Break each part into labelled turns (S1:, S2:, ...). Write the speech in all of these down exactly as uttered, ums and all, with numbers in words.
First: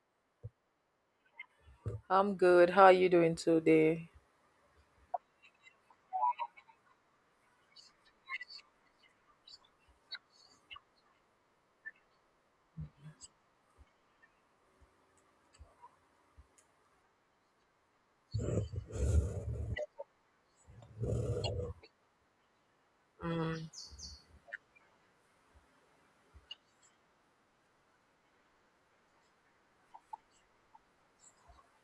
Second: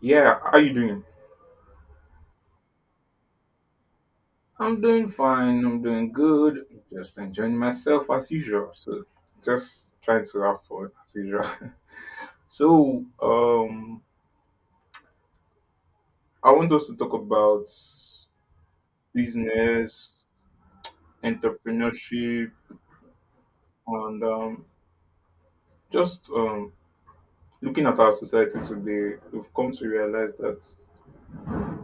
S1: Yeah, how you doing?
S2: I'm good. How are you doing today?
S1: I'm doing fine. I'm doing good. Just enjoying myself as usual. So just trying to have fun as usual. So um, I want us to talk about business, entrepreneurship,
S2: Mm,
S1: and um, just um, looking at our society today. We've come to realize that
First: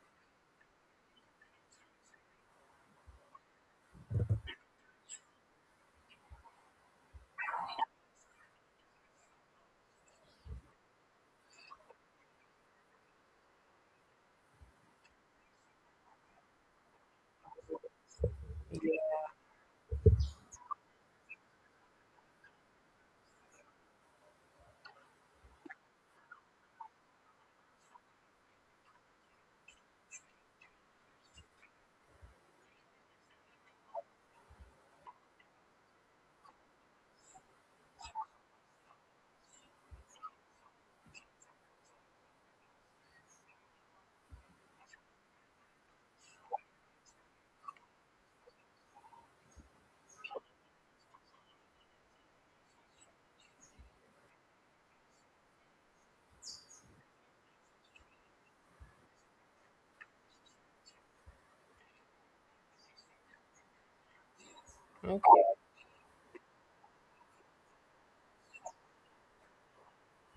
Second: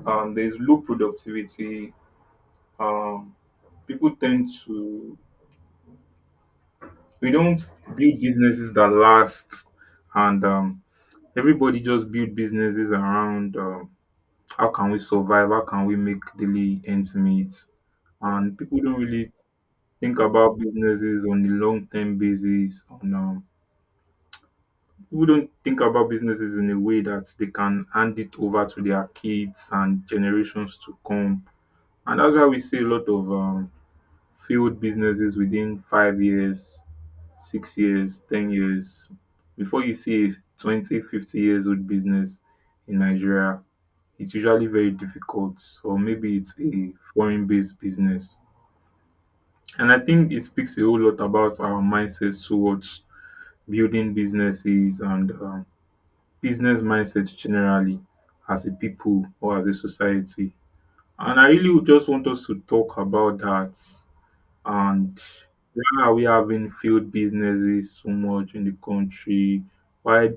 S1: um, there's low productivity. Um, people tend to we don't build businesses that last, and um, everybody just build businesses around um how can we survive, how can we make daily ends meet, and people don't really think about businesses on a long-term basis, on um, people don't think about businesses in a way that they can hand it over to their kids and generations to come. And that's why we see a lot of um, failed businesses within five years, six years, ten years. Before you see a twenty, fifty years old business in Nigeria, it's usually very difficult, or maybe it's a foreign based business. And I think it speaks a whole lot about our mindsets towards building businesses, and um, business mindsets generally, as a people or as a society. And I really would just want us to talk about that. And
S2: okay.
S1: why are we having failed businesses so much in the country? Why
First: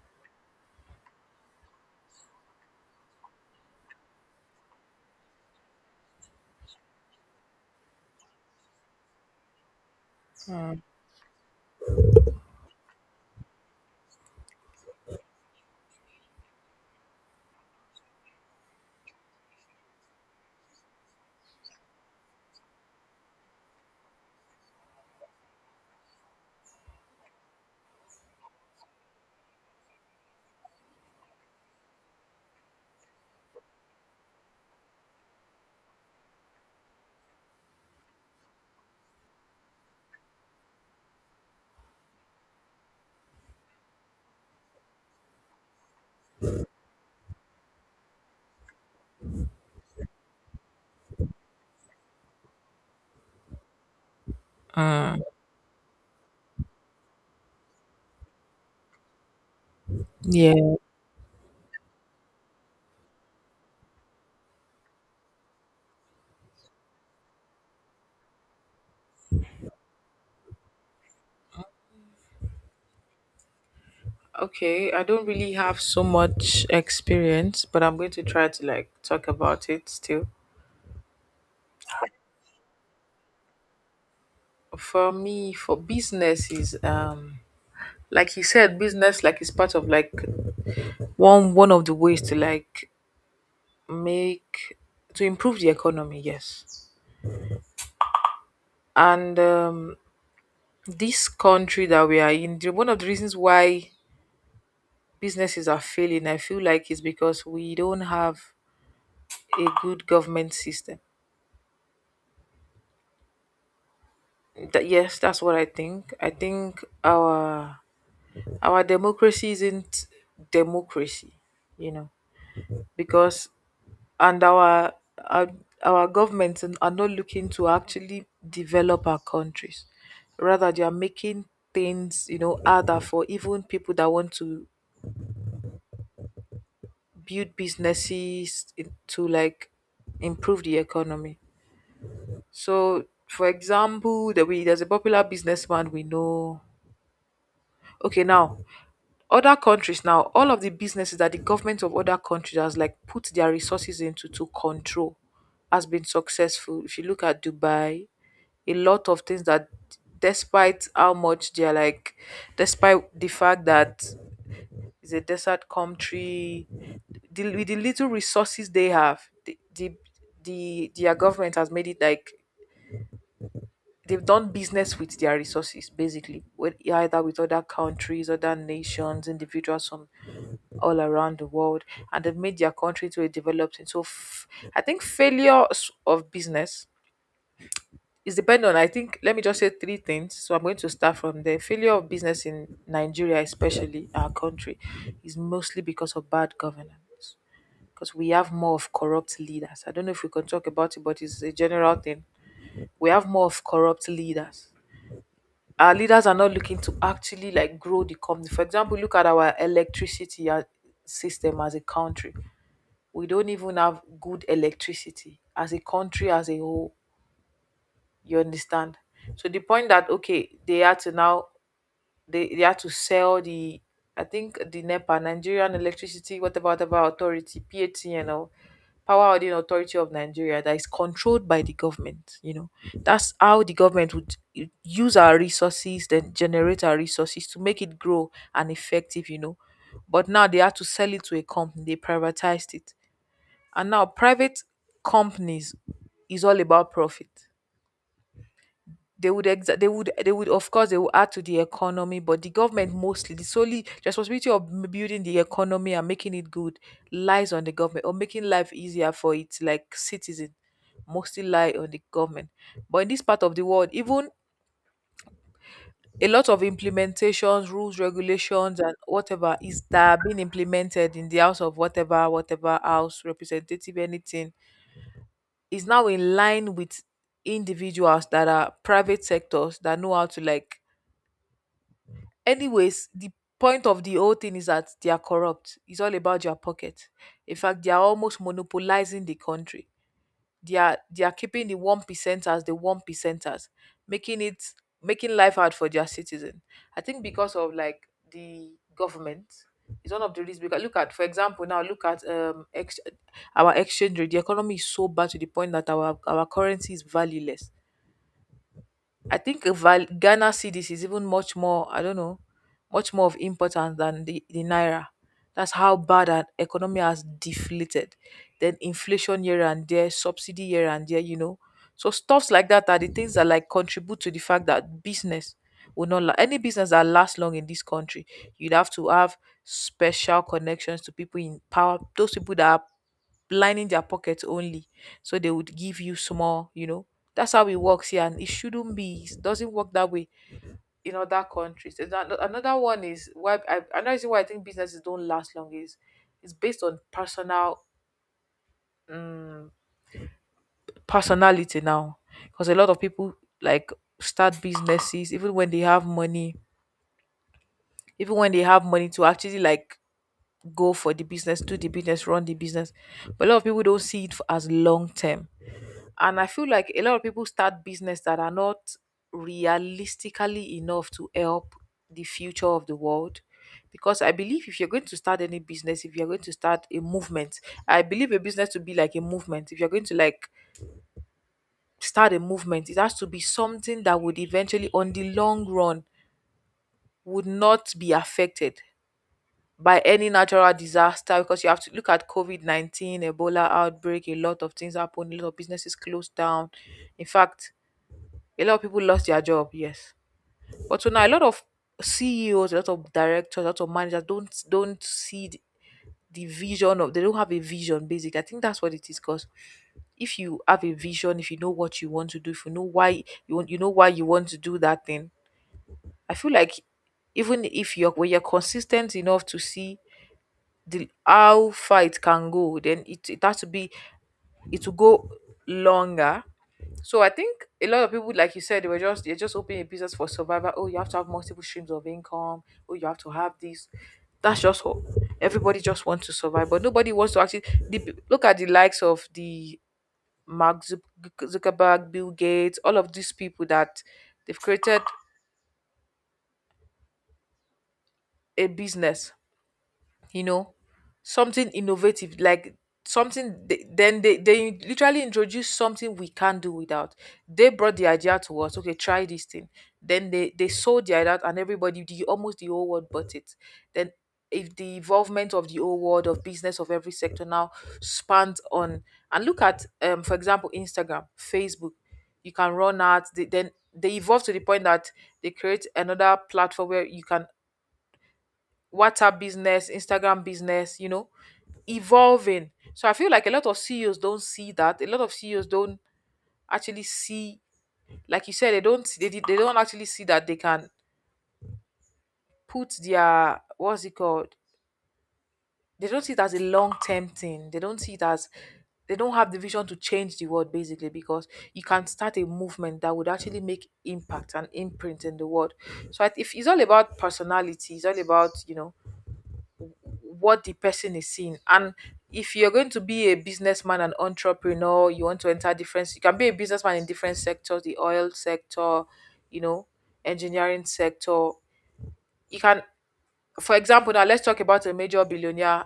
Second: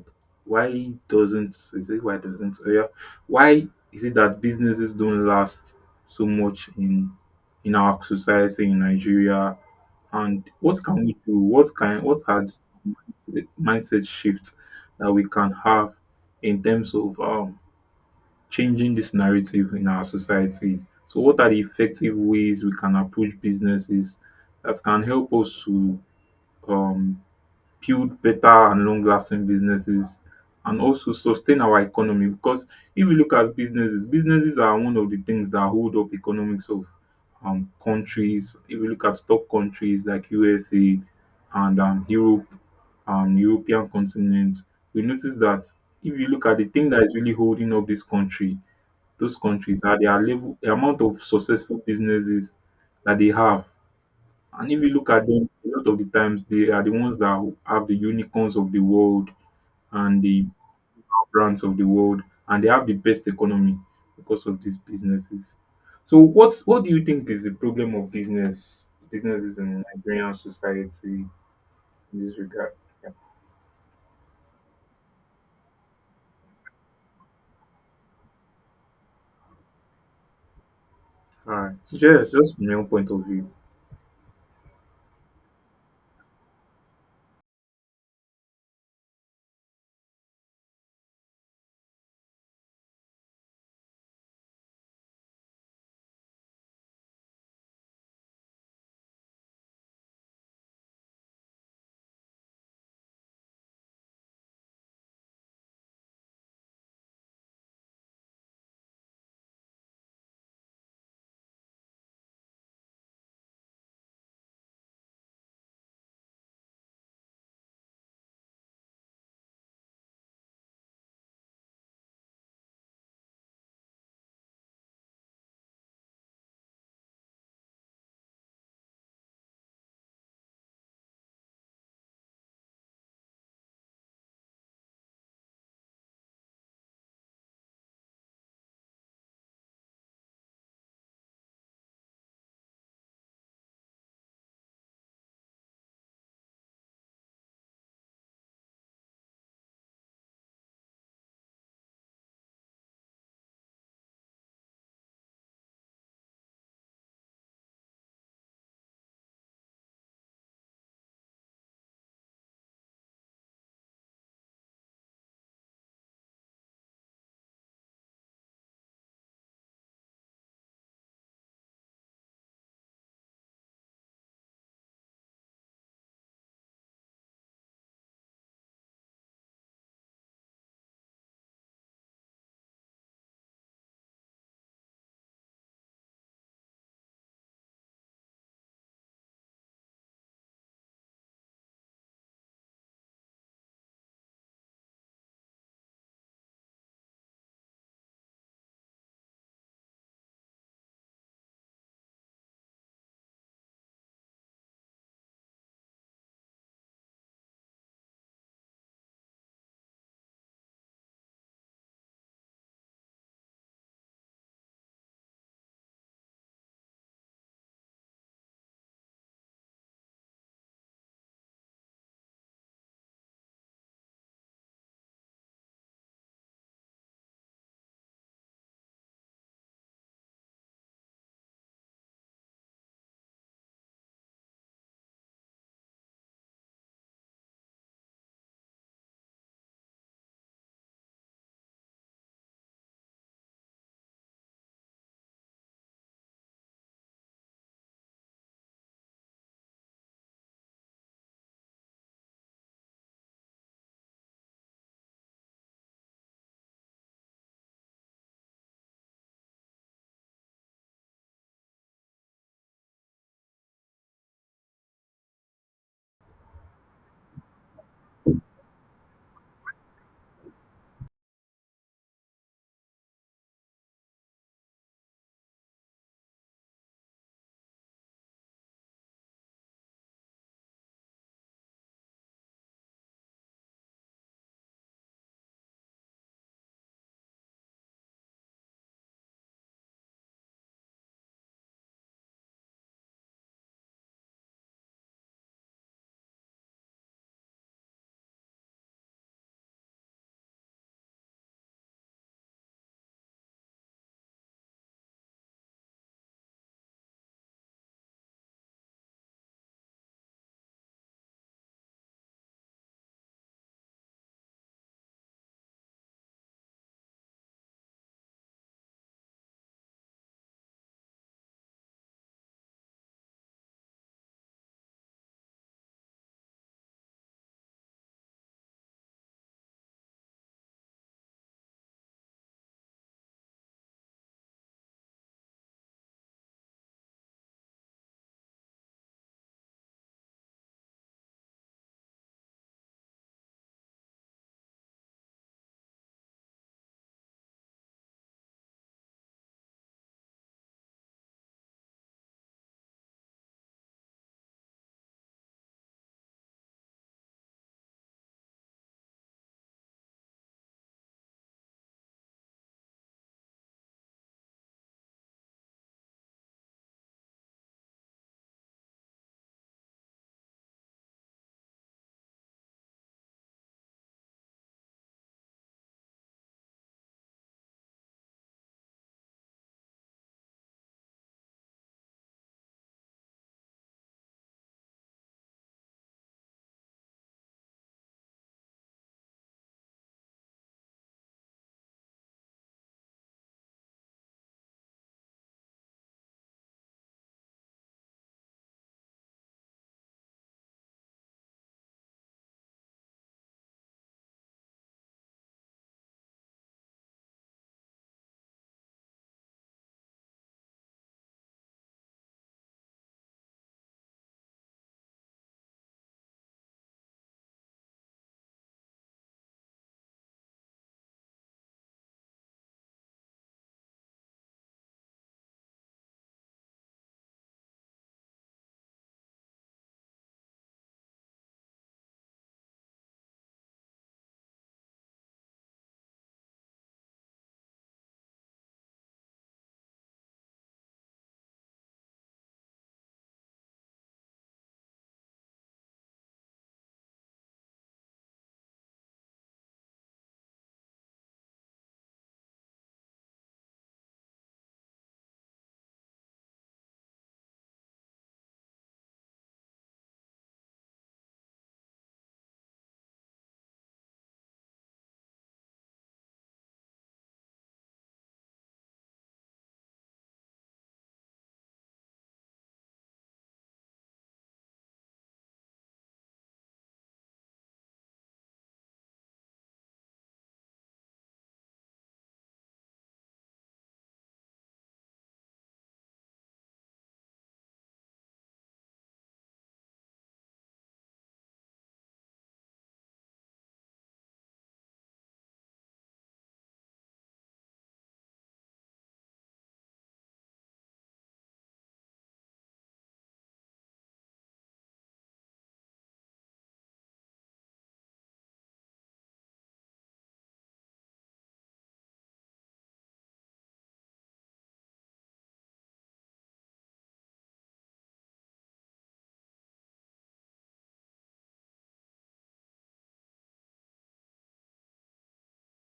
S1: why doesn't is it why doesn't oh yeah, Why is it that businesses don't last so much in in our society in Nigeria? And
S2: Mm,
S1: what can we do? What can what are the mindset mindset shifts that we can have in terms of um changing this narrative in our society? So what are the effective ways we can approach businesses that can help us to um, build better and long lasting businesses and also sustain our economy? Because if you look at businesses, businesses are one of the things that hold up economics of um, countries. If you look at top countries like U S A and um, Europe, um, European continent, we notice that if you look at the thing that is really holding up this country those countries, are their level, the amount of successful businesses that they have. And if you look
S2: mm,
S1: at them, a lot of the times they are the ones that have the unicorns of the world and the
S2: yeah.
S1: brands of the world, and they have the best economy because of these businesses. So what's what do you think is the problem of business businesses in Nigerian society in this regard? Yeah.
S2: Okay. I don't really have so much experience, but I'm going to try to like talk about it still.
S1: All right. So just just from your point of view.
S2: For me, for business is um like you said, business like is part of like one one of the ways to like make to improve the economy. Yes, and um, this country that we are in, the- one of the reasons why businesses are failing, I feel like it's because we don't have a good government system. That, yes, that's what I think. I think our our democracy isn't democracy, you know, because and our our, our governments are not looking to actually develop our countries. Rather, they are making things, you know, harder for even people that want to build businesses in- to like improve the economy. So, for example, there we there's a popular businessman we know. Okay, now other countries, now all of the businesses that the government of other countries has like put their resources into to control has been successful. If you look at Dubai, a lot of things that despite how much they're like, despite the fact that it's a desert country, the, with the little resources they have, the, the the their government has made it like they've done business with their resources, basically, with either with other countries, other nations, individuals from all around the world, and they've made their country to a developed, and so f- I think failure s- of business is dependent on, I think, let me just say three things. So I'm going to start from the failure of business in Nigeria, especially our country, is mostly because of bad governance, because we have more of corrupt leaders. I don't know if we can talk about it, but it's a general thing. We have more of corrupt leaders. Our leaders are not looking to actually like grow the company. For example, look at our electricity uh, system as a country. We don't even have good electricity as a country as a whole. You understand? So the point that, okay, they are to now, they they had to sell the, I think, the NEPA, Nigerian Electricity, whatever whatever authority, PAT, you know, Power Holding Authority of Nigeria, that is controlled by the government. You know, that's how the government would u- use our resources, then generate our resources to make it grow and effective. You know, but now they had to sell it to a company. They privatized it, and now private companies is all about profit. They would exa- they would they would of course, they will add to the economy, but the government mostly, the solely responsibility of m- building the economy and making it good lies on the government, or making life easier for its like citizen mostly lie on the government. But in this part of the world, even a lot of implementations, rules, regulations, and whatever is that are being implemented in the house of whatever whatever house representative, anything, is now in line with individuals that are private sectors that know how to like, anyways, the point of the whole thing is that they are corrupt. It's all about your pocket. In fact, they are almost monopolizing the country. They are they are keeping the one percenters, the one percenters, making it making life hard for their citizen. I think because of like the government is one of the reasons. Because look at, for example, now look at um ex- our exchange rate, the economy is so bad to the point that our our currency is valueless. I think a val- Ghana cedis is even much more, I don't know, much more of importance than the, the naira. That's how bad our economy has deflated. Then inflation here and there, subsidy here and there, you know. So stuffs like that are the things that like contribute to the fact that business will not la- any business that lasts long in this country. You'd have to have special connections to people in power, those people that are lining their pockets only, so they would give you small, you know That's how it works here, and it shouldn't be. It doesn't work that way in other countries. And ano- another one is why I, another reason why I think businesses don't last long is it's based on personal um, personality now, because a lot of people like start businesses even when they have money, even when they have money to actually like go for the business, do the business, run the business. But a lot of people don't see it for as long term. And I feel like a lot of people start business that are not realistically enough to help the future of the world. Because I believe if you're going to start any business, if you're going to start a movement, I believe a business to be like a movement. If you're going to like start a movement, it has to be something that would eventually, on the long run, would not be affected by any natural disaster. Because you have to look at COVID nineteen, Ebola outbreak, a lot of things happen, a lot of businesses closed down. In fact, a lot of people lost their job, yes. But so now, a lot of C E Os, a lot of directors, a lot of managers don't don't see the, the vision of, they don't have a vision, basically. I think that's what it is, because if you have a vision, if you know what you want to do, if you know why you want you know why you want to do that thing, I feel like even if you're when you're consistent enough to see the how far it can go, then it, it has to be, it will go longer. So I think a lot of people, like you said, they were just they're just opening a business for survival. Oh, you have to have multiple streams of income. Oh, you have to have this. That's just hope. Everybody just wants to survive, but nobody wants to actually the, look at the likes of the Mark Zuc- Zuckerberg, Bill Gates, all of these people that they've created a business, you know, something innovative, like something they, then they they literally introduce something we can't do without. They brought the idea to us, okay, try this thing, then they they sold the idea out, and everybody, the almost the whole world, bought it. Then if the involvement of the whole world of business of every sector now spans on, and look at, um for example, Instagram, Facebook, you can run ads. they, then they evolve to the point that they create another platform where you can WhatsApp business, Instagram business, you know, evolving. So I feel like a lot of C E Os don't see that. A lot of C E Os don't actually see, like you said, they don't they, did- they don't actually see that they can put their, what's it called? They don't see it as a long term thing. They don't see it as they don't have the vision to change the world, basically, because you can start a movement that would actually make impact and imprint in the world. So I- if it's all about personality, it's all about, you know, what the person is seeing. And if you're going to be a businessman and entrepreneur, you want to enter different, you can be a businessman in different sectors, the oil sector, you know, engineering sector. You can, for example, now let's talk about a major billionaire.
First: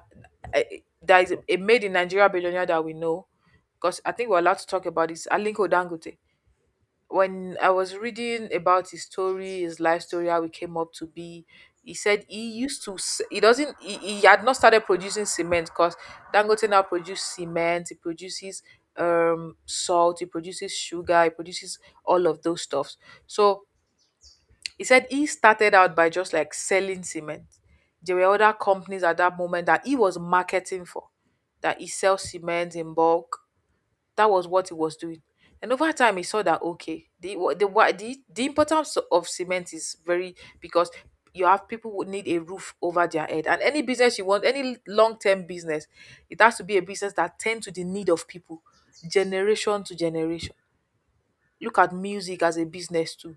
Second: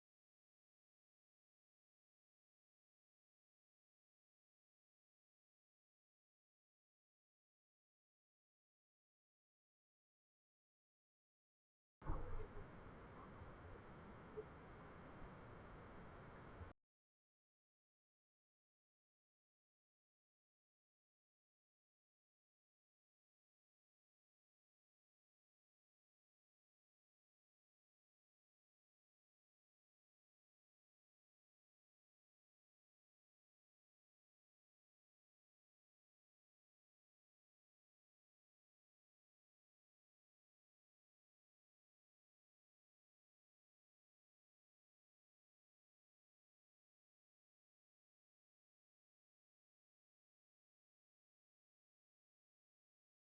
S2: Eh, There is a made in Nigeria billionaire that we know, because I think we're allowed to talk about this, Alinko Dangote. When I was reading about his story, his life story, how he came up to be, he said he used to, s- he doesn't, he, he had not started producing cement, because Dangote now produces cement, he produces um salt, he produces sugar, he produces all of those stuffs. So he said he started out by just like selling cement. There were other companies at that moment that he was marketing for, that he sells cement in bulk, that was what he was doing. And over time, he saw that, okay, the wa- the wa- the, the importance of cement is very, because you have people who need a roof over their head, and any business you want, any long term business, it has to be a business that tend to the need of people, generation to generation. Look at music as a business too.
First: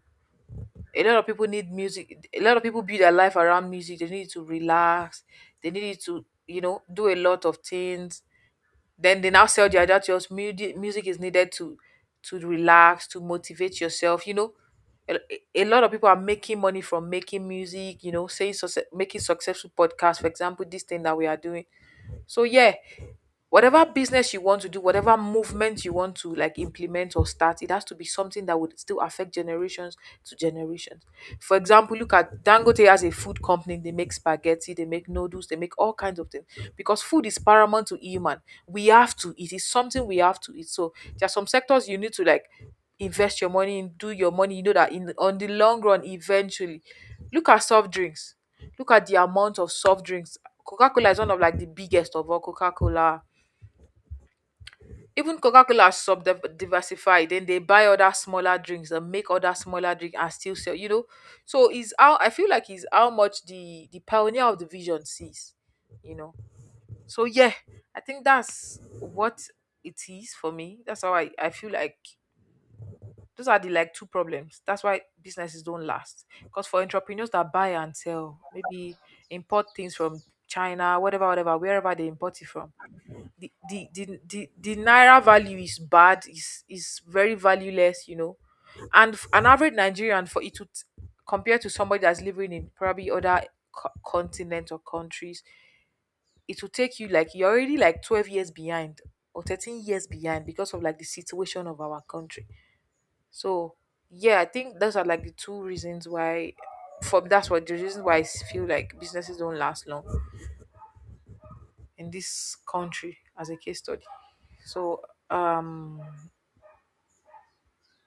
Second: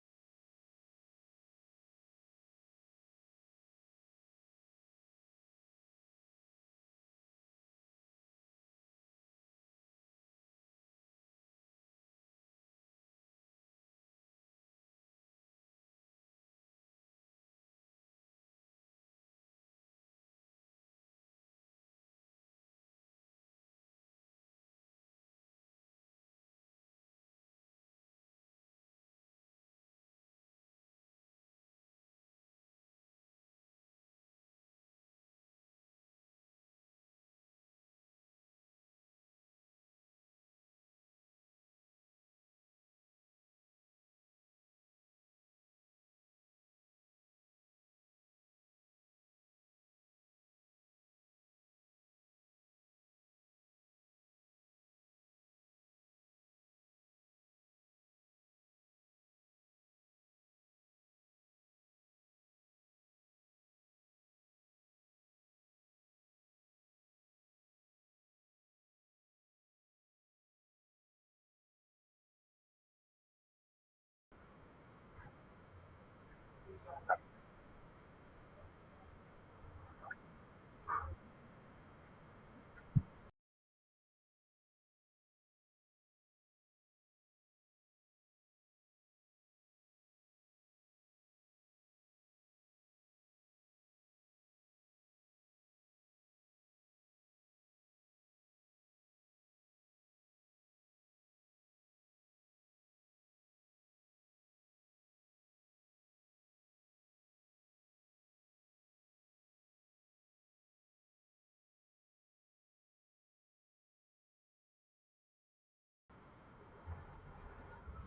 S2: A lot of people need music. A lot of people build their life around music. They need to relax. They need to you know do a lot of things, then they now sell their adagio as music music is needed to to relax, to motivate yourself, you know. A a lot of people are making money from making music, you know, saying success, making successful podcasts, for example, this thing that we are doing. So yeah, whatever business you want to do, whatever movement you want to like implement or start, it has to be something that would still affect generations to generations. For example, look at Dangote as a food company. They make spaghetti, they make noodles, they make all kinds of things because food is paramount to human. We have to eat. It's something we have to eat. So there are some sectors you need to like invest your money in, do your money. You know that in on the long run, eventually, look at soft drinks. Look at the amount of soft drinks. Coca Cola is one of like the biggest of all. Coca Cola, even coca-cola has sub diversified, then they buy other smaller drinks and make other smaller drink and still sell you know So is how I feel like is how much the the pioneer of the vision sees you know so yeah, I think that's what it is for me. That's how i, I feel like those are the like two problems. That's why businesses don't last, because for entrepreneurs that buy and sell, maybe import things from china, whatever whatever wherever they import it from, the the the, the, the naira value is bad, is is very valueless you know And f- an average nigerian, for it to t- compare to somebody that's living in probably other co- continent or countries, it will take you like you're already like twelve years behind or thirteen years behind because of like the situation of our country. So yeah, I think those are like the two reasons why, for that's what the reason why i s- feel like businesses don't last long in this country as a case study. So um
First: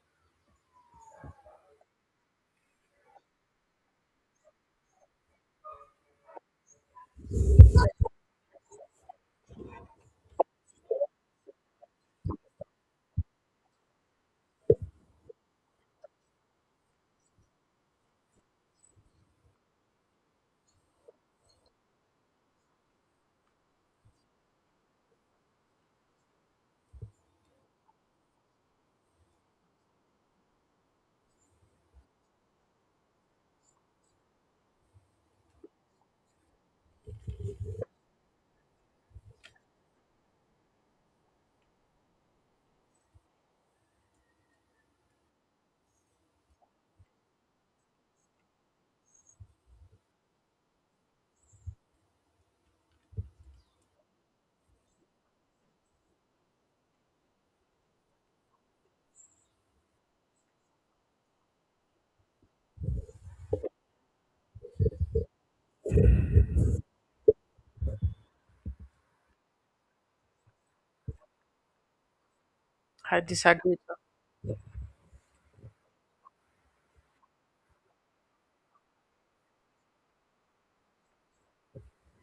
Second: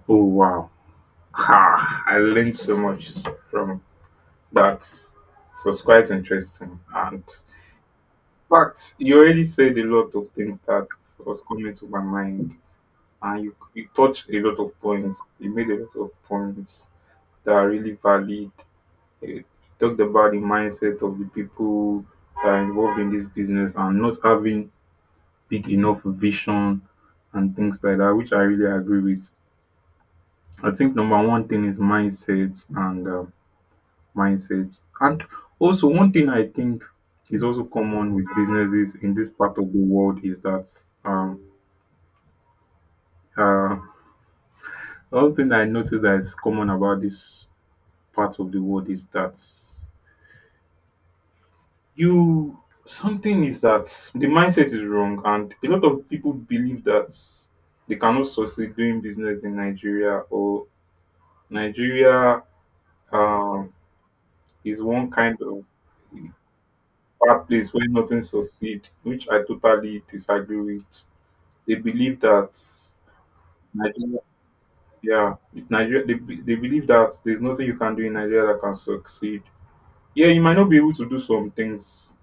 S1: Oh wow! Ha! I learned so much from That was quite interesting. And but you already said a lot of things that was coming to my mind, and you you touched a lot of points. You made a lot of points that are really valid. You talked about the mindset of the people that are involved in this business and not having big enough vision and things like that, which I really agree with. I think number one thing is mindset and um, mindset. And also, one thing I think is also common with businesses in this part of the world is that um, uh, one thing I noticed that is common about this part of the world is that you something is that the mindset is wrong, and a lot of people believe that they cannot succeed doing business in Nigeria. Or Nigeria um, is one kind of bad place where nothing succeed, which I totally disagree with. They believe that
S2: I disagree.
S1: Nigeria, yeah, Nigeria. They, be- they believe that there's nothing you can do in Nigeria that can succeed. Yeah, you might not be able to do some things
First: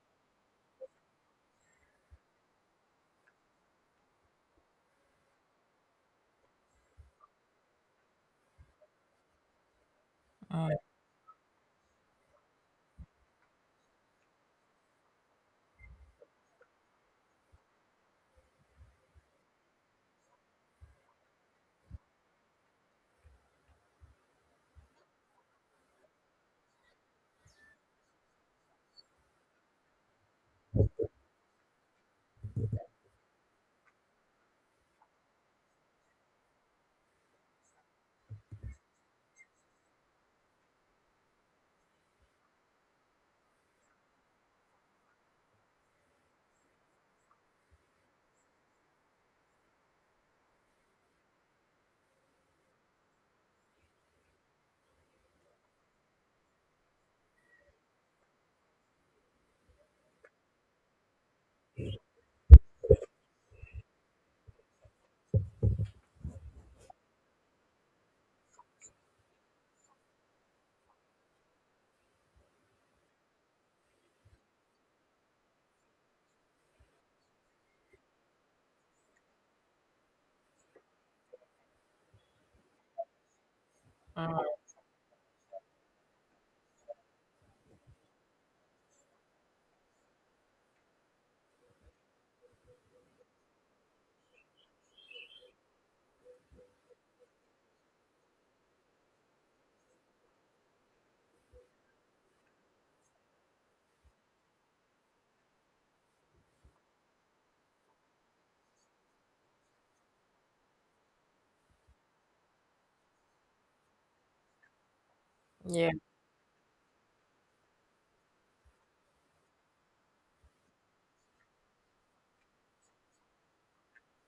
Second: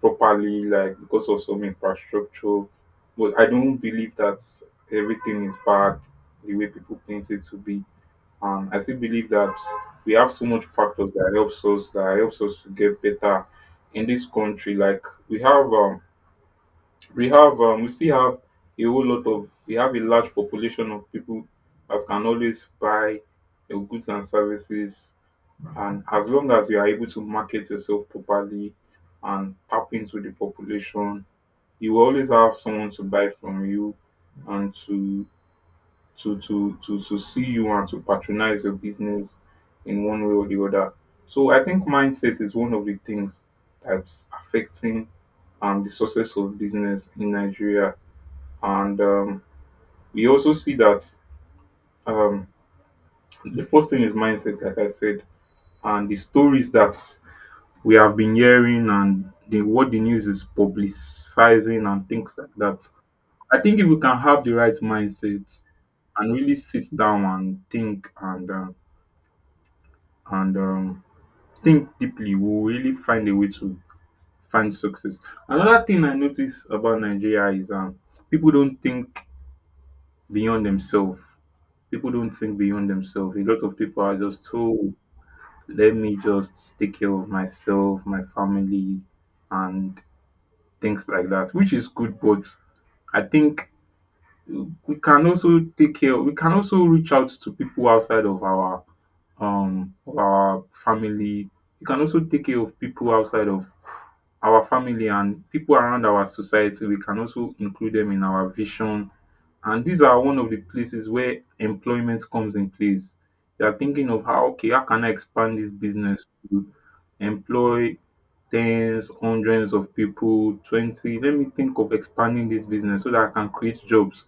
S1: properly, like because of some infrastructure. But I don't believe that everything is bad the way people paint it to be. Um, I still believe that we have so much
S2: Mm,
S1: factors that helps us that helps us to get better in this country. Like we have um, we have um, we still have a whole lot of we have a large population of people that can always buy your goods and services, and as long as you are able to market yourself properly and tap into the population, you will always have someone to buy from you and to to to to, to see you and to patronize your business in one way or the other. So I think mindset is one of the things that's affecting um, the success of business in Nigeria. And um, We also see that, um, the first thing is mindset, like I said, and the stories that we have been hearing, and the, what the news is publicizing and things like that. I think if we can have the right mindset and really sit down and think, and uh, and um, think deeply, we will really find a way to find success. Another thing I notice about Nigeria is, um, people don't think beyond themselves. People don't think beyond themselves. A lot of people are just, oh, let me just take care of myself, my family, and things like that, which is good. But I think we can also take care, we can also reach out to people outside of our um of our family. We can also take care of people outside of our family and people around our society. We can also include them in our vision, and these are one of the places where employment comes in place. You are thinking of, how, okay, how can I expand this
S2: yeah,
S1: business to employ tens, hundreds of people, twenty. Let me think of expanding this business so that I can create jobs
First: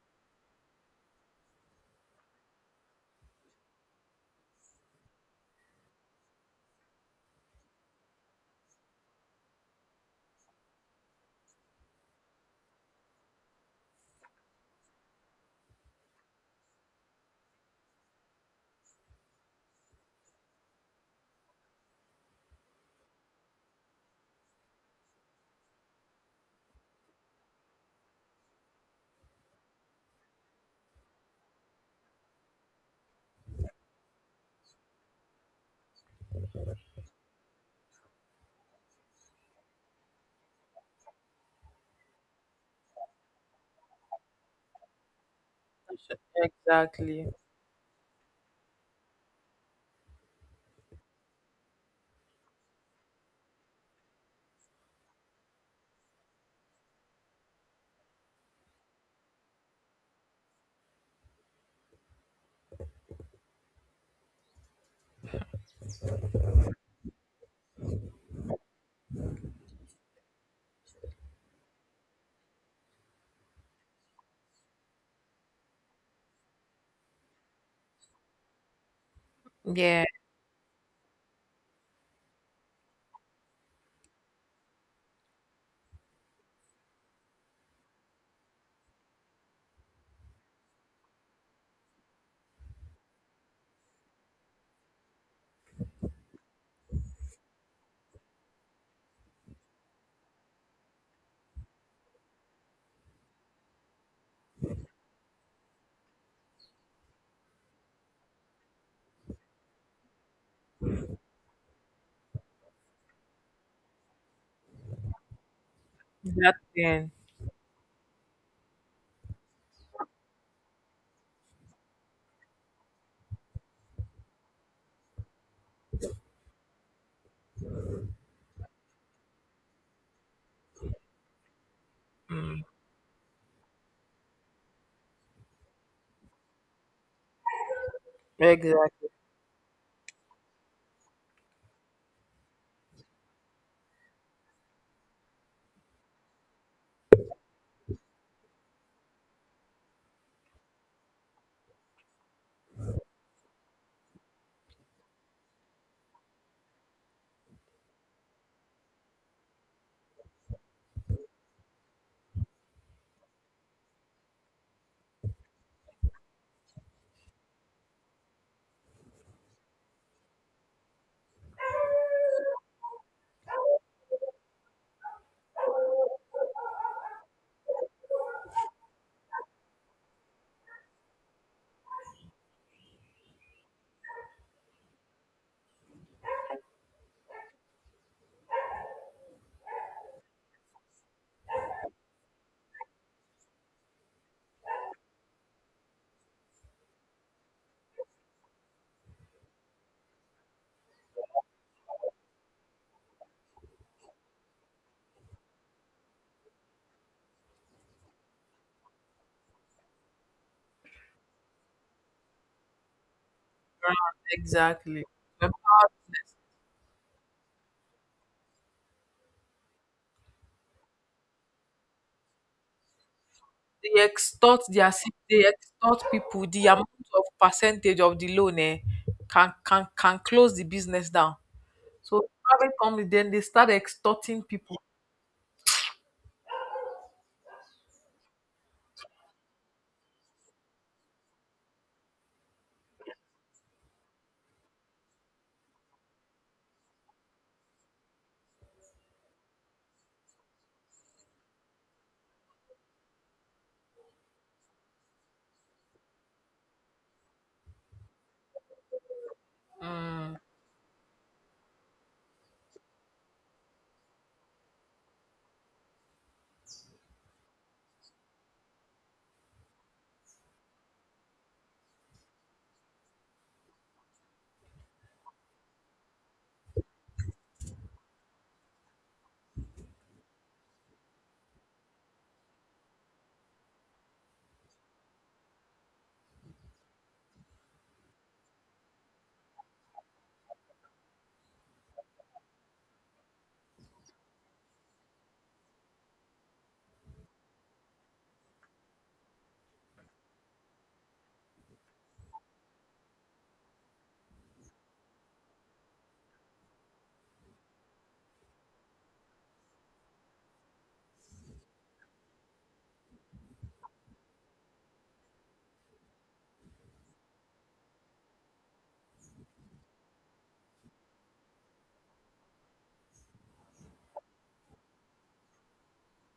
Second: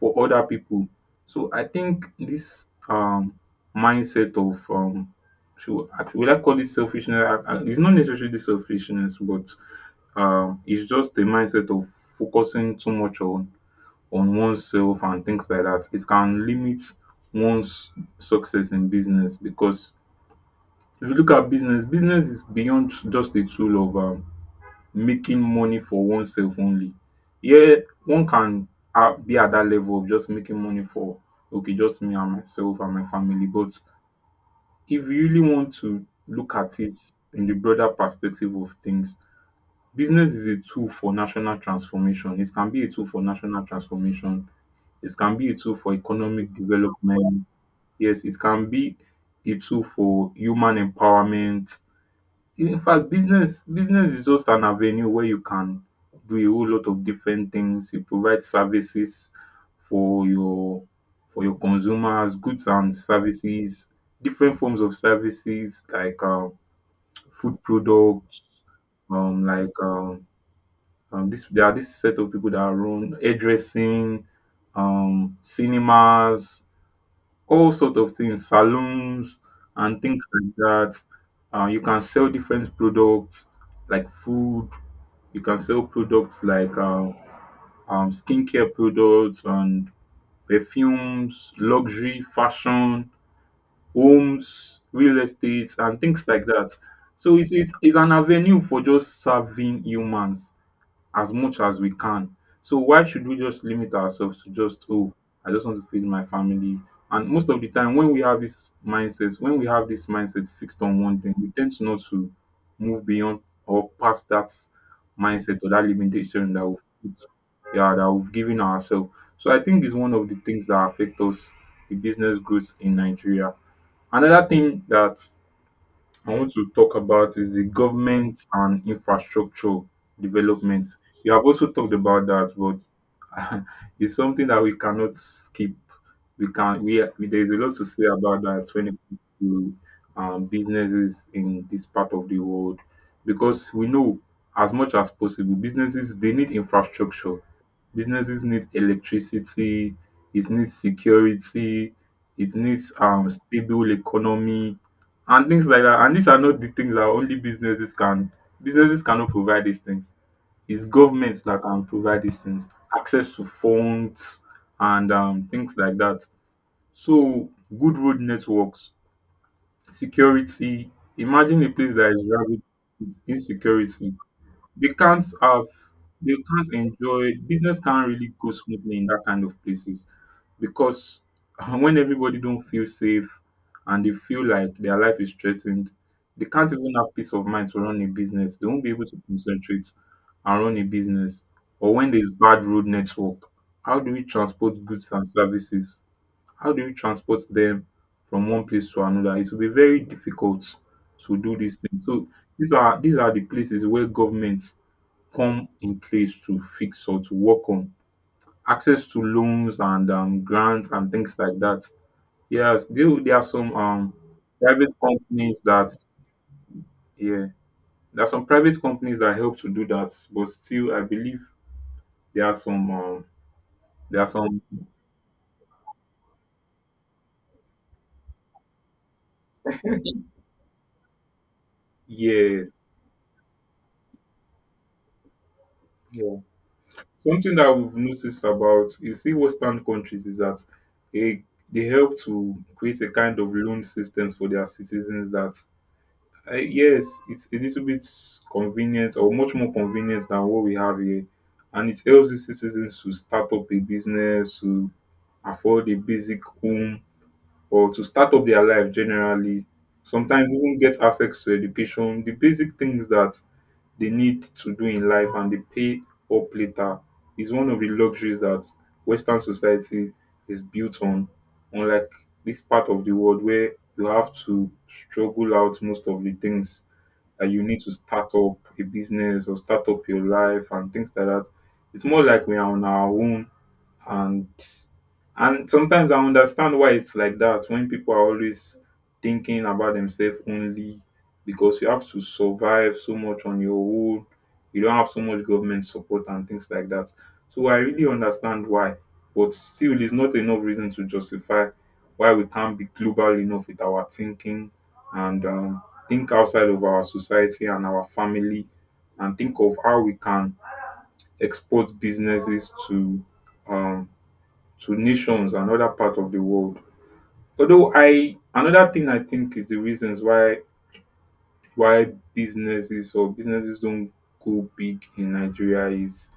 S1: for other people. So I think this um mindset of um should, will I call it selfishness? I- I- It's not necessarily selfishness, but um it's just a mindset of focusing too much on on oneself, and things like that. It can limit one's success in business, because if you look at business, business is beyond just the tool of, um, making money for oneself only. Yeah, one can uh, be at that level of just making money for, okay, just me and myself and my family. But if you really want to look at it in the broader perspective of things, business is a tool for national transformation. It can be a tool for national transformation, it can be a tool for economic
S2: exactly.
S1: development. Yes, it can be a tool for human empowerment. In fact, business business is just an avenue where you can do a whole lot of different things. You provide services for your for your consumers, goods and services, different forms of services, like um, food products, um, like um, um, this there are this set of people that run hairdressing, um, cinemas, all sort of things, salons and
S2: Yeah,
S1: things like that. Uh, you can sell different products like food. You can sell products like uh, um, skincare products and perfumes, luxury, fashion, homes, real estates, and things like that. So it's, it's, it's an avenue for just serving humans as much as we can. So why should we just limit ourselves to just, oh, I just want to feed my family? And most of the time, when we have this mindset, when we have this mindset fixed on one thing, we tend to not to move beyond or past that mindset or that limitation that we've
S2: exactly.
S1: put, yeah, that we've given ourselves. So I think it's one of the things that affect us, the business growth in Nigeria. Another thing that I want to talk about is the government and infrastructure development. You have also talked about that, but it's something that we cannot skip. We can we, we There is a lot to say about that when it
S2: Exactly.
S1: comes to um, businesses in this part of the world, because we know as much as possible businesses they need infrastructure. Businesses need electricity, it needs security, it needs um stable economy and things like that. And these are not the things that only businesses can businesses cannot provide these things. It's governments that can provide these things. Access to funds and um things like that. So good road networks, security. Imagine a place that is ragged with insecurity. they can't have they can't enjoy business, can't really go smoothly in that kind of places, because when everybody don't feel safe and they feel like their life is threatened, they can't even have peace of mind to run a business. They won't be able to concentrate and run a business. Or when there's bad road network, how do we transport goods and services? How do we transport them from one place to another? It will be very difficult to do these things. So these are these are the places where governments come in place to fix or to work on. Access to loans and um, grants and things like that. Yes, there, there are some
S2: Ah,
S1: um, private
S2: exactly. Um,
S1: companies that, yeah, there are some private companies that help to do that. But still, I believe there are some, um,
S2: They
S1: there are some,
S2: extort their si- they extort people. The amount of percentage of the loan eh, can can can close the business down. So
S1: yes,
S2: private company then they start extorting people.
S1: yeah. Something that we've noticed about, you see, Western countries is that they, they help to create a kind of loan systems for their citizens that Uh, yes, it's a little bit convenient or much more convenient than what we have here. And it helps the citizens to start up a business, to afford a basic home, or to start up their life generally.
S2: Mm,
S1: Sometimes even get access to education, the basic things that they need to do in life and they pay up later is one of the luxuries that Western society is built on, unlike this part of the world where you have to struggle out most of the things that you need to start up a business or start up your life and things like that. It's more like we are on our own, and and sometimes I understand why it's like that when people are always thinking about themselves only because you have to survive so much on your own. You don't have so much government support and things like that. So I really understand why. But still, it's not enough reason to justify why we can't be global enough with our thinking and um, think outside of our society and our family and think of how we can export businesses to um, to nations and other parts of the world. Although I Another thing I think is the reasons why why businesses or businesses don't go big in Nigeria is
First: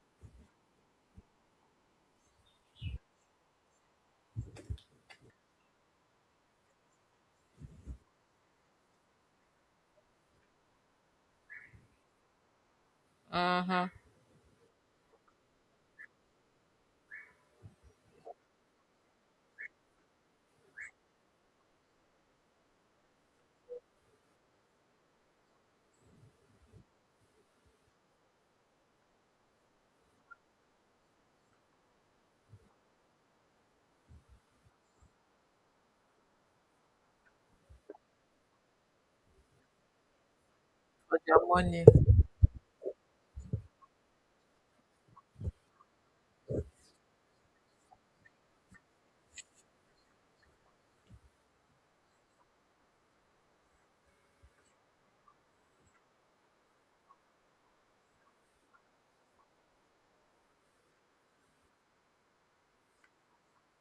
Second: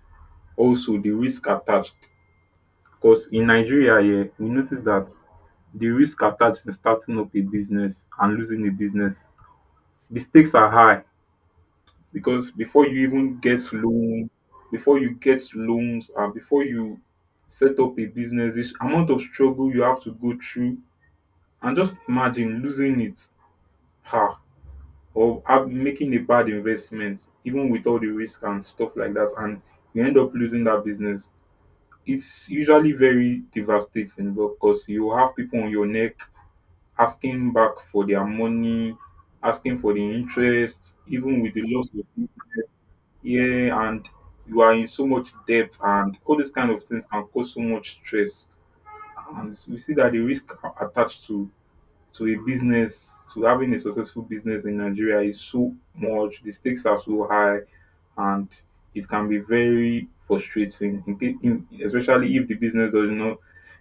S1: also the risk attached, because in Nigeria, yeah, we notice that the risk attached in starting up a business and losing a business, the stakes are high because before you even get
S2: hmm.
S1: loan, before you get loans and before you set up a business, di amount of struggle you have to go through. And just imagine losing it, ah, or have, making a bad investment, even with all the risk and stuff like that, and you end up losing that business. It's usually very devastating because you have people on your neck asking back for their money, asking for the interest,
S2: For their
S1: even with the
S2: money.
S1: loss of, yeah, and you are in so much debt, and all these kind of things can cause so much stress. And we see that the risk attached to to a business, to having a successful business in Nigeria is so much. The stakes are so high, and it can be very frustrating, in, in, especially if the business does not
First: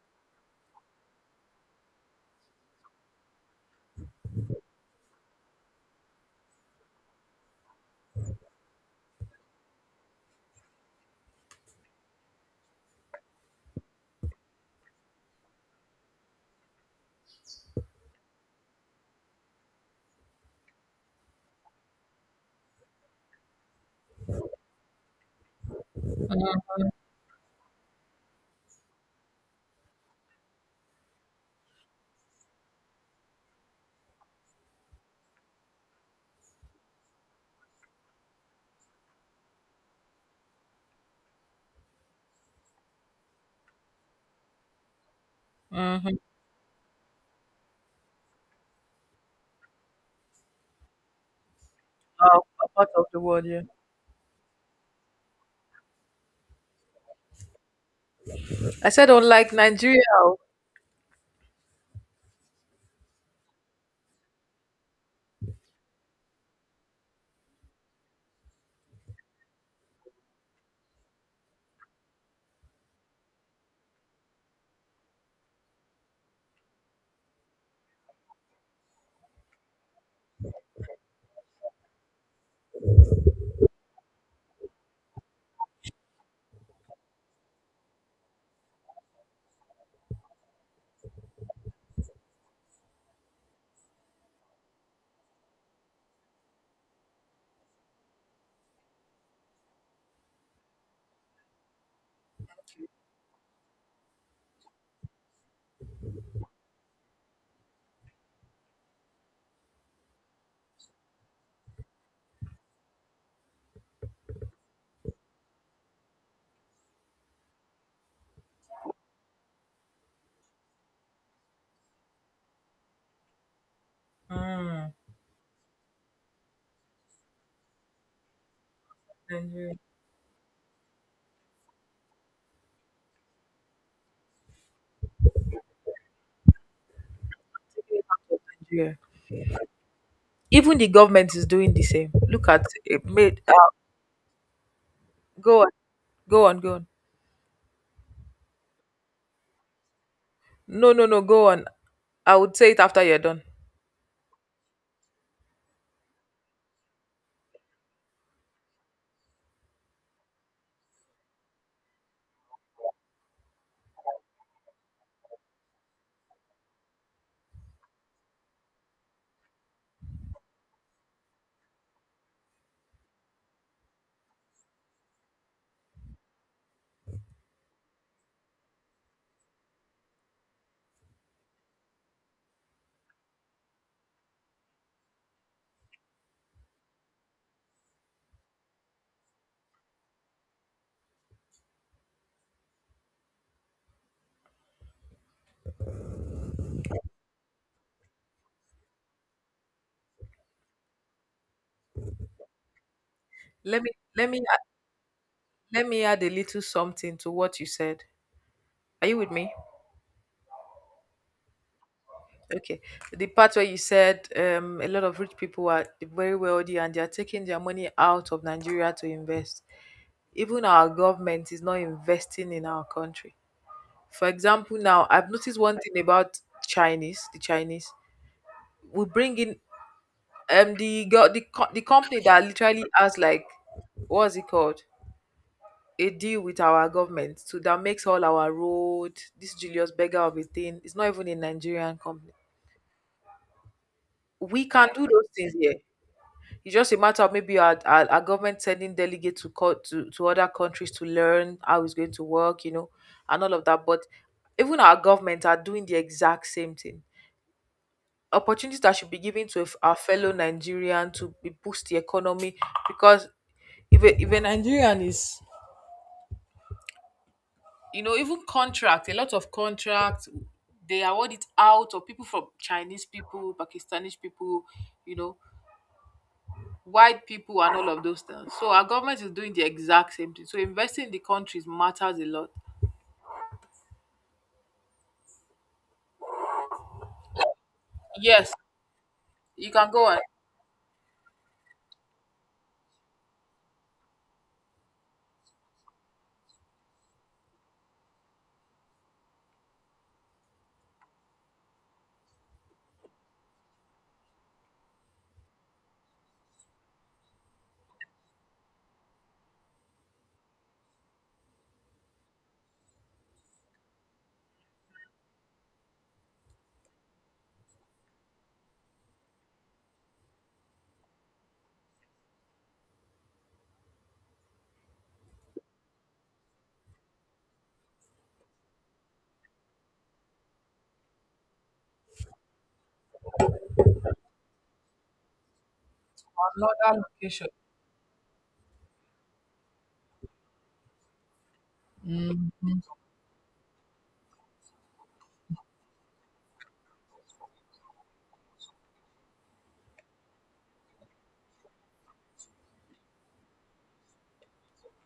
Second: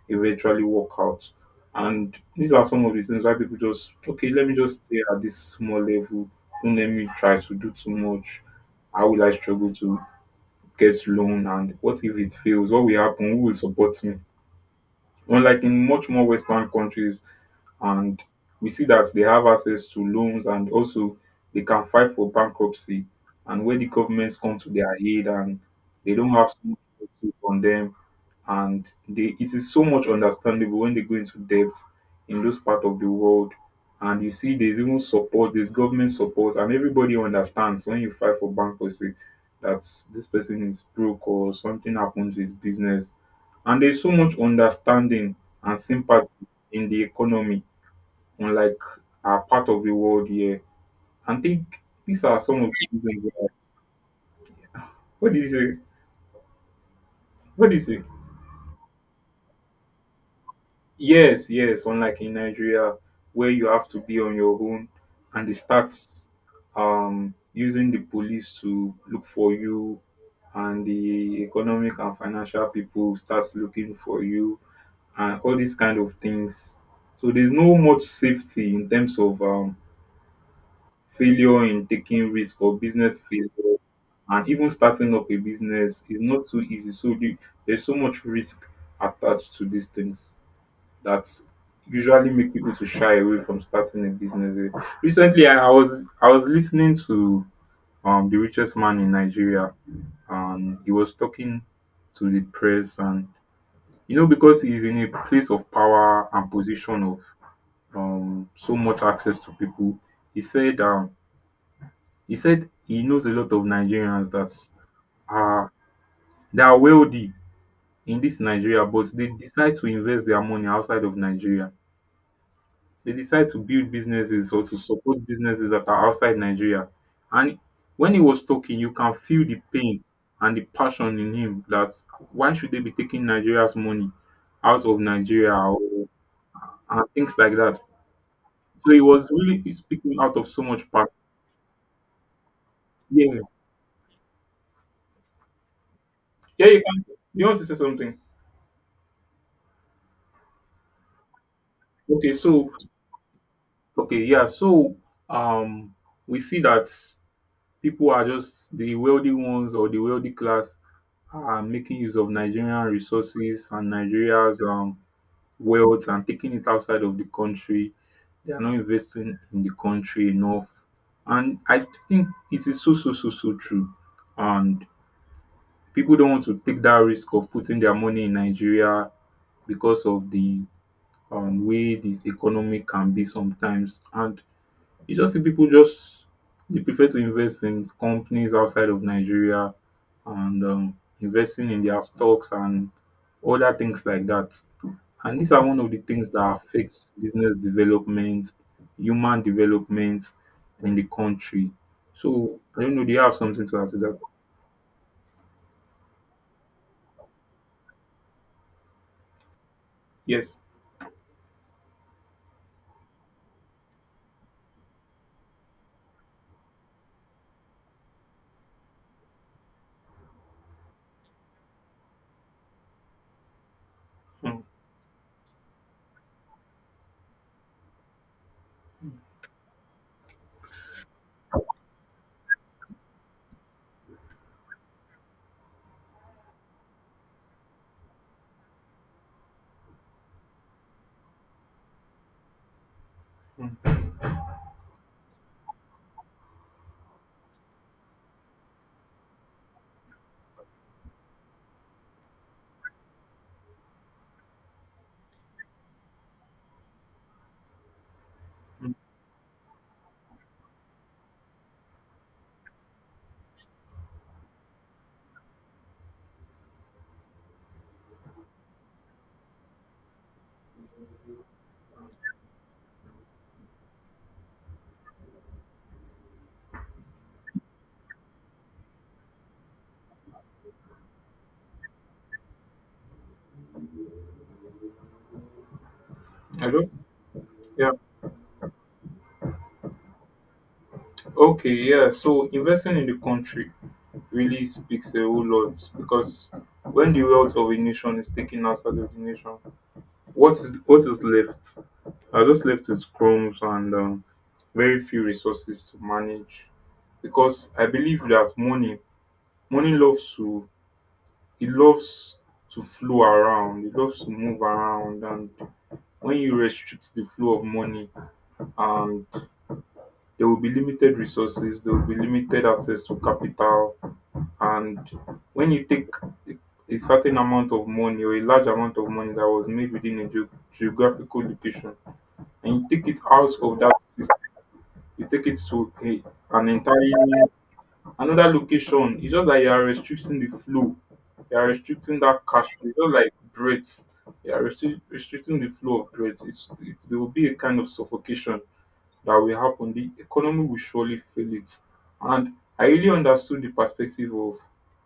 S1: eventually work out. And these are some of the things why people just okay, let me just stay at this small level. Don't let me try to do too much. How will I struggle to get loan? And what if it fails? What will happen? Who will support me? Unlike in much more Western countries, and we see that they have access to loans and also they can fight for bankruptcy, and when the governments come to their aid and they don't have so much pressure on them, and they it is so much understandable when they go into debt in those part of the world, and you see there's even support, there's government support, and everybody understands when you fight for bankruptcy that this person is broke or something happened to his business, and there's so much understanding and
S2: Mm-hmm.
S1: sympathy in the economy, unlike our part of the world here. And think these are
S2: Uh,
S1: some of the
S2: Part of the
S1: reasons
S2: world,
S1: why.
S2: yeah.
S1: What is it? What is it?
S2: I said unlike Nigeria. Oh.
S1: Yes, yes. Unlike in Nigeria, where you have to be on your own, and they start um, using the police to look for you, and the economic and financial people starts looking for you, and all these kind of things. So there's no much safety in terms of um, failure in taking risk or business failure, and even starting up a business is not so easy so the- there's so much risk attached to these things that usually make people to shy away from starting a business. Recently i, I was i was listening to um the richest man in Nigeria and he was talking to the press. And you know, because he's in a place of power and position of um so much access to people, he said um he said he knows a lot of Nigerians that are they are wealthy in this Nigeria, but they decide to invest their money outside of Nigeria. They decide to build businesses or to
S2: Mm,
S1: support businesses that are outside Nigeria. And when he was talking, you can feel the
S2: Nigeria.
S1: pain and the passion in him that why should they be taking Nigeria's money out of Nigeria or and things like that. So
S2: Nigeria.
S1: he was really speaking out of so
S2: Even
S1: much
S2: the
S1: passion.
S2: government is doing the same. Look at it
S1: Yeah.
S2: made uh, go on, go on,
S1: Yeah,
S2: go
S1: you
S2: on.
S1: can you want to say something?
S2: No, no, no, go on.
S1: Okay,
S2: I would
S1: so
S2: say it after you're done.
S1: okay, yeah. So um we see that people are just the wealthy ones or the wealthy class are making use of Nigerian resources and Nigeria's um, wealth and taking it outside of the country. They are not investing in the country enough. And I think it is so, so, so, so true. And people don't want to take that risk of putting their money in Nigeria because of the um, way the economy can be sometimes. And you just see people just they prefer to invest in companies outside of Nigeria and um, investing in their stocks and other things like that. And these are one of the things that affects business development, human development in the country. So I don't know. Do you have something to
S2: Let
S1: add
S2: me
S1: to that?
S2: let me add- let me add a little something to what you said. Are you with me?
S1: Yes.
S2: Okay. The part where you said um, a lot of rich people are very wealthy and they are taking their money out of Nigeria to invest. Even our government is not investing in our country. For
S1: Mm,
S2: example, now I've noticed one thing about Chinese, the Chinese. We bring in um the go the co- the company that literally has like what's it called a deal with our government, so that makes all our road, this Julius Berger of a thing, it's not even a Nigerian company.
S1: mm,
S2: We can do those things here. It's just a matter of maybe our, our, our government sending delegates to co- to to other countries to learn how it's going to work you know And all of that, but even our government are doing the exact same thing. Opportunities that
S1: mm.
S2: should be given to our fellow Nigerian to be boost the economy, because if a, if a Nigerian is, you know, even contract, a lot of contracts, they award it out of people from Chinese people, Pakistani people, you know, white people and all of those things. So our government is doing the exact same thing. So investing in the countries matters a lot.
S1: I don't. Yeah.
S2: Yes, you can go on
S1: Okay. Yeah. So investing in the country really speaks a whole lot because when the wealth of a nation is taken outside of the nation, what is what is left? Are just left with crumbs and um, very few resources to manage. Because I believe that money, money loves to, it loves to flow around. It loves to move around, and when you restrict the flow of money, and there will be limited resources, there will be limited access to capital. And when you take a a certain amount of money or a large amount of money that was made within a geo- geographical location and you take it out of that system, you take it to a, an
S2: another
S1: entirely
S2: location.
S1: another location, it's just that you are restricting the flow, you are restricting that cash flow. Just like breath, you are restric- restricting the flow of breath. It's, it, there will be a kind of suffocation that will happen, the economy will surely fail it. And I really understood the perspective of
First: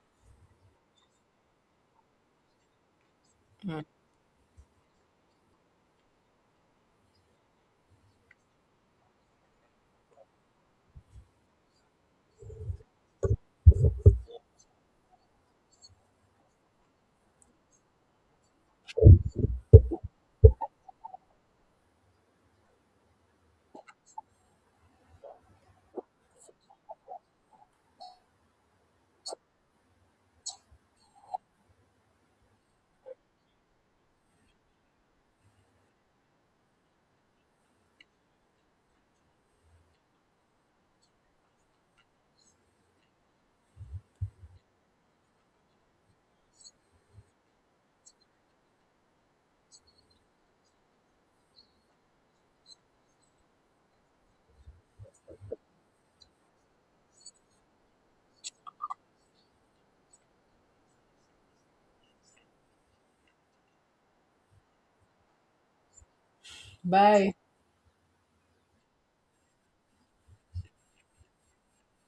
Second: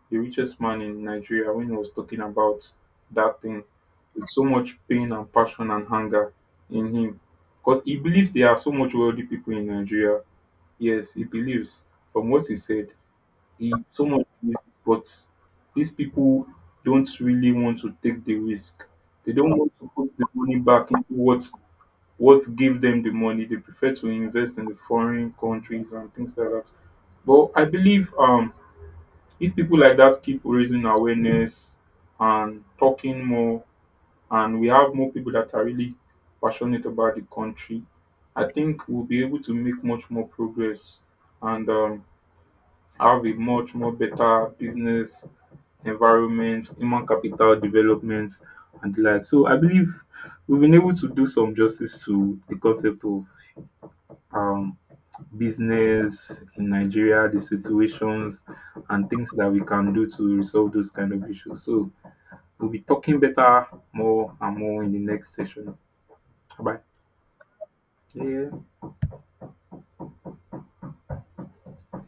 S1: the richest man in Nigeria when he was talking about that thing
S2: Mm.
S1: with so much pain and passion and hunger in him. Because he believes there are so much wealthy people in Nigeria. Yes, he believes from what he said, he so much believes, but these people don't really want to take the risk. They don't want to put the money back into what what gave them the money. They prefer to invest in the foreign countries and things like that. But I believe um, if people like that keep raising awareness and talking more, and we have more people that are really passionate about the country, I think we'll be able to make much more progress and um, have a much more better business environment, human capital development, and the like. So I believe we've been able to do some justice to the concept of um, business in Nigeria, the situations and things that we can do to resolve those kind of issues. So we'll be talking better more and more in the next session. Bye.
S2: Bye.
S1: Yeah.